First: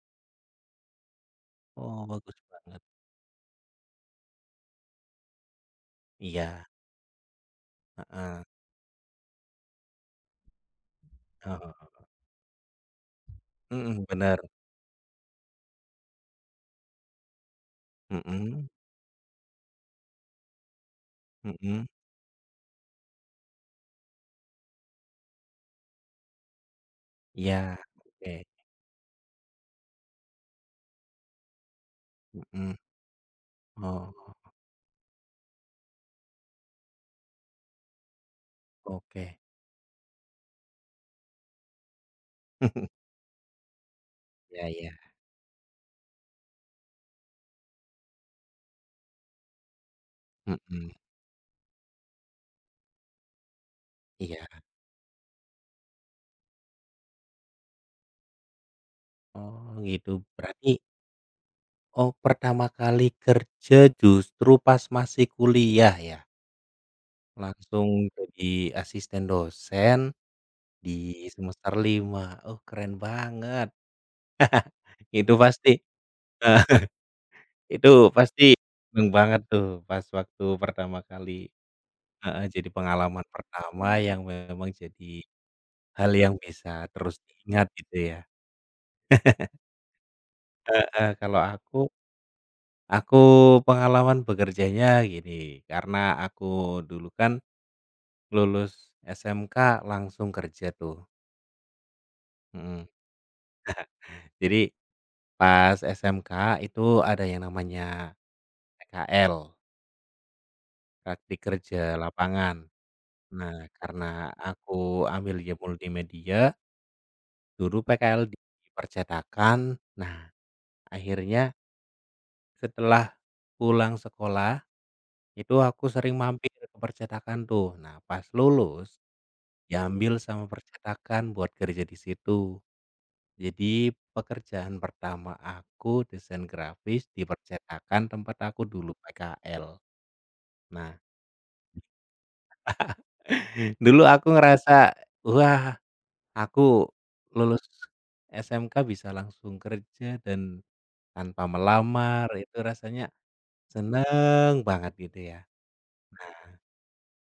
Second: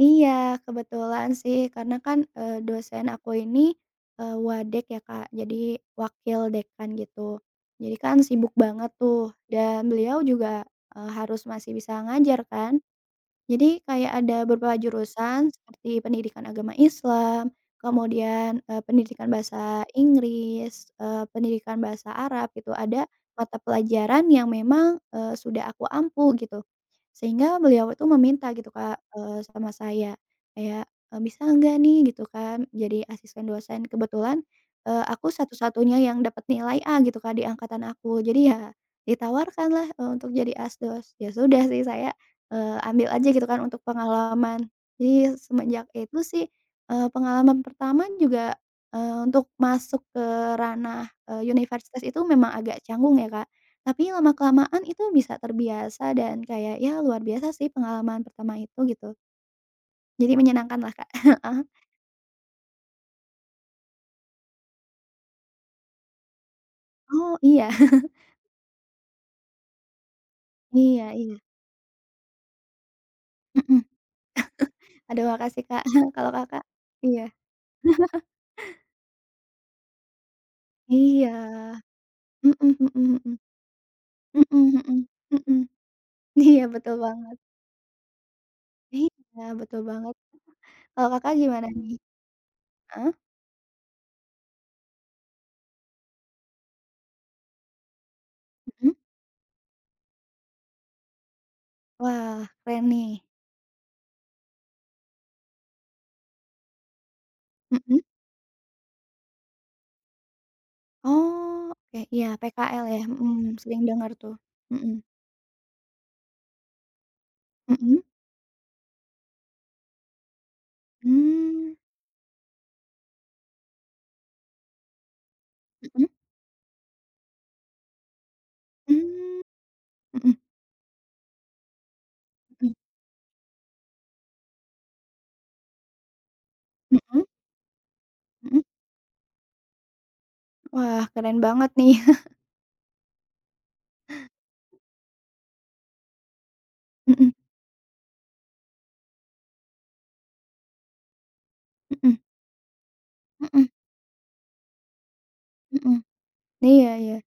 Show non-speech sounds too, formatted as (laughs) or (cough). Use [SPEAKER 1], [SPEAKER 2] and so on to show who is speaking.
[SPEAKER 1] Iya, kebetulan sih. Karena
[SPEAKER 2] Oh,
[SPEAKER 1] kan,
[SPEAKER 2] bagus
[SPEAKER 1] eee,
[SPEAKER 2] banget.
[SPEAKER 1] dosen aku ini, eee, wadek ya, Kak, jadi, wakil
[SPEAKER 2] Iya.
[SPEAKER 1] dekan gitu. Jadi kan,
[SPEAKER 2] Heeh.
[SPEAKER 1] sibuk banget tuh, dan beliau juga, eee, harus
[SPEAKER 2] Heeh.
[SPEAKER 1] masih bisa ngajar, kan? Jadi,
[SPEAKER 2] Mhm,
[SPEAKER 1] kayak
[SPEAKER 2] benar.
[SPEAKER 1] ada beberapa jurusan seperti, pendidikan agama islam, kemudian,
[SPEAKER 2] Mhm.
[SPEAKER 1] eee, pendidikan Bahasa Inggris, eee, pendidikan
[SPEAKER 2] Mhm.
[SPEAKER 1] Bahasa Arab gitu, ada mata pelajaran yang memang, eee, sudah aku ampu, gitu. Sehingga
[SPEAKER 2] Iya,
[SPEAKER 1] beliau itu
[SPEAKER 2] oke.
[SPEAKER 1] meminta gitu, Kak, eee, sama saya, kayak, e "Bisa enggak nih," gitu kan,
[SPEAKER 2] Heeh.
[SPEAKER 1] "jadi asisten dosen?"
[SPEAKER 2] Oh.
[SPEAKER 1] Kebetulan, eee, aku satu-satunya yang dapat nilai A, gitu, Kak, di angkatan aku. Jadi, ya
[SPEAKER 2] Oke.
[SPEAKER 1] ditawarkanlah, eee, untuk jadi asdos. Ya, sudah sih, saya, eee,
[SPEAKER 2] (chuckles)
[SPEAKER 1] ambil aja gitu kan untuk
[SPEAKER 2] Iya
[SPEAKER 1] pengalaman.
[SPEAKER 2] iya.
[SPEAKER 1] Jadi, ya, semenjak itu sih, eee, pengalaman pertama juga, eee, untuk masuk ke
[SPEAKER 2] Mhm.
[SPEAKER 1] ranah, eee, universitas itu memang agak canggung ya, Kak. Tapi
[SPEAKER 2] Iya.
[SPEAKER 1] lama-kelamaan itu bisa terbiasa dan kayak, ya, luar biasa sih pengalaman pertama itu, gitu.
[SPEAKER 2] Oh, gitu.
[SPEAKER 1] Jadi,
[SPEAKER 2] Berarti
[SPEAKER 1] menyenangkanlah, Kak. (chuckles)
[SPEAKER 2] Oh, pertama kali kerja, justru pas masih kuliah, ya?
[SPEAKER 1] Oh, iya.
[SPEAKER 2] Langsung
[SPEAKER 1] (laughs)
[SPEAKER 2] jadi asisten dosen di
[SPEAKER 1] Iya iya.
[SPEAKER 2] semester 5. Oh, keren
[SPEAKER 1] Mhm.
[SPEAKER 2] banget!
[SPEAKER 1] (chuckles)
[SPEAKER 2] (chuckles)
[SPEAKER 1] Aduh,
[SPEAKER 2] Itu
[SPEAKER 1] makasih,
[SPEAKER 2] pasti
[SPEAKER 1] Kak. (chuckles) Kalau Kakak? Iya.
[SPEAKER 2] (chuckles) Itu
[SPEAKER 1] (laughs)
[SPEAKER 2] pasti seneng banget tuh, pas waktu pertama
[SPEAKER 1] Iya.
[SPEAKER 2] kali. Heeh, jadi
[SPEAKER 1] Mhm mhm
[SPEAKER 2] pengalaman
[SPEAKER 1] mhm.
[SPEAKER 2] pertama yang
[SPEAKER 1] Mhm
[SPEAKER 2] memang
[SPEAKER 1] mhm.
[SPEAKER 2] jadi
[SPEAKER 1] Mhm.
[SPEAKER 2] hal yang
[SPEAKER 1] Iya,
[SPEAKER 2] bisa
[SPEAKER 1] betul
[SPEAKER 2] terus
[SPEAKER 1] banget.
[SPEAKER 2] diingat, gitu, ya?
[SPEAKER 1] Iya,
[SPEAKER 2] (laughs)
[SPEAKER 1] betul banget. Kalau
[SPEAKER 2] Heeh.
[SPEAKER 1] Kakak
[SPEAKER 2] Kalau
[SPEAKER 1] gimana,
[SPEAKER 2] aku,
[SPEAKER 1] nih? Heeh?
[SPEAKER 2] aku pengalaman bekerjanya gini, karena aku dulu kan lulus
[SPEAKER 1] Mhm?
[SPEAKER 2] SMK langsung kerja tuh.
[SPEAKER 1] Wah,
[SPEAKER 2] Heeh.
[SPEAKER 1] keren nih.
[SPEAKER 2] (chuckles) Jadi, pas SMK itu ada yang
[SPEAKER 1] Mhm.
[SPEAKER 2] namanya PKL. Praktik
[SPEAKER 1] Oh,
[SPEAKER 2] kerja
[SPEAKER 1] oke. Iya.
[SPEAKER 2] lapangan.
[SPEAKER 1] PKL, ya?
[SPEAKER 2] Nah,
[SPEAKER 1] Mhm, sering dengar
[SPEAKER 2] karena
[SPEAKER 1] tuh.
[SPEAKER 2] aku
[SPEAKER 1] Mhm.
[SPEAKER 2] ambilnya multimedia dulu
[SPEAKER 1] Mhm.
[SPEAKER 2] PKL di percetakan. Nah, akhirnya
[SPEAKER 1] Mmm.
[SPEAKER 2] setelah pulang sekolah, itu aku
[SPEAKER 1] Mhm.
[SPEAKER 2] sering mampir ke percetakan, tuh. Nah, pas lulus,
[SPEAKER 1] Mmm.
[SPEAKER 2] diambil
[SPEAKER 1] Mhm.
[SPEAKER 2] sama percetakan buat kerja di situ.
[SPEAKER 1] Mhm.
[SPEAKER 2] Jadi, pekerjaan pertama aku desain grafis di
[SPEAKER 1] Mhm.
[SPEAKER 2] percetakan tempat aku
[SPEAKER 1] Mhm.
[SPEAKER 2] dulu PKL. Nah,
[SPEAKER 1] Wah, keren banget nih. (chuckles)
[SPEAKER 2] (laughs) dulu aku ngerasa, "Wah! aku
[SPEAKER 1] Mhm.
[SPEAKER 2] lulus SMK, bisa langsung kerja dan tanpa
[SPEAKER 1] Mhm.
[SPEAKER 2] melamar." Itu rasanya
[SPEAKER 1] Heeh.
[SPEAKER 2] seneng banget gitu ya.
[SPEAKER 1] Mhm.
[SPEAKER 2] Nah
[SPEAKER 1] Iya iya.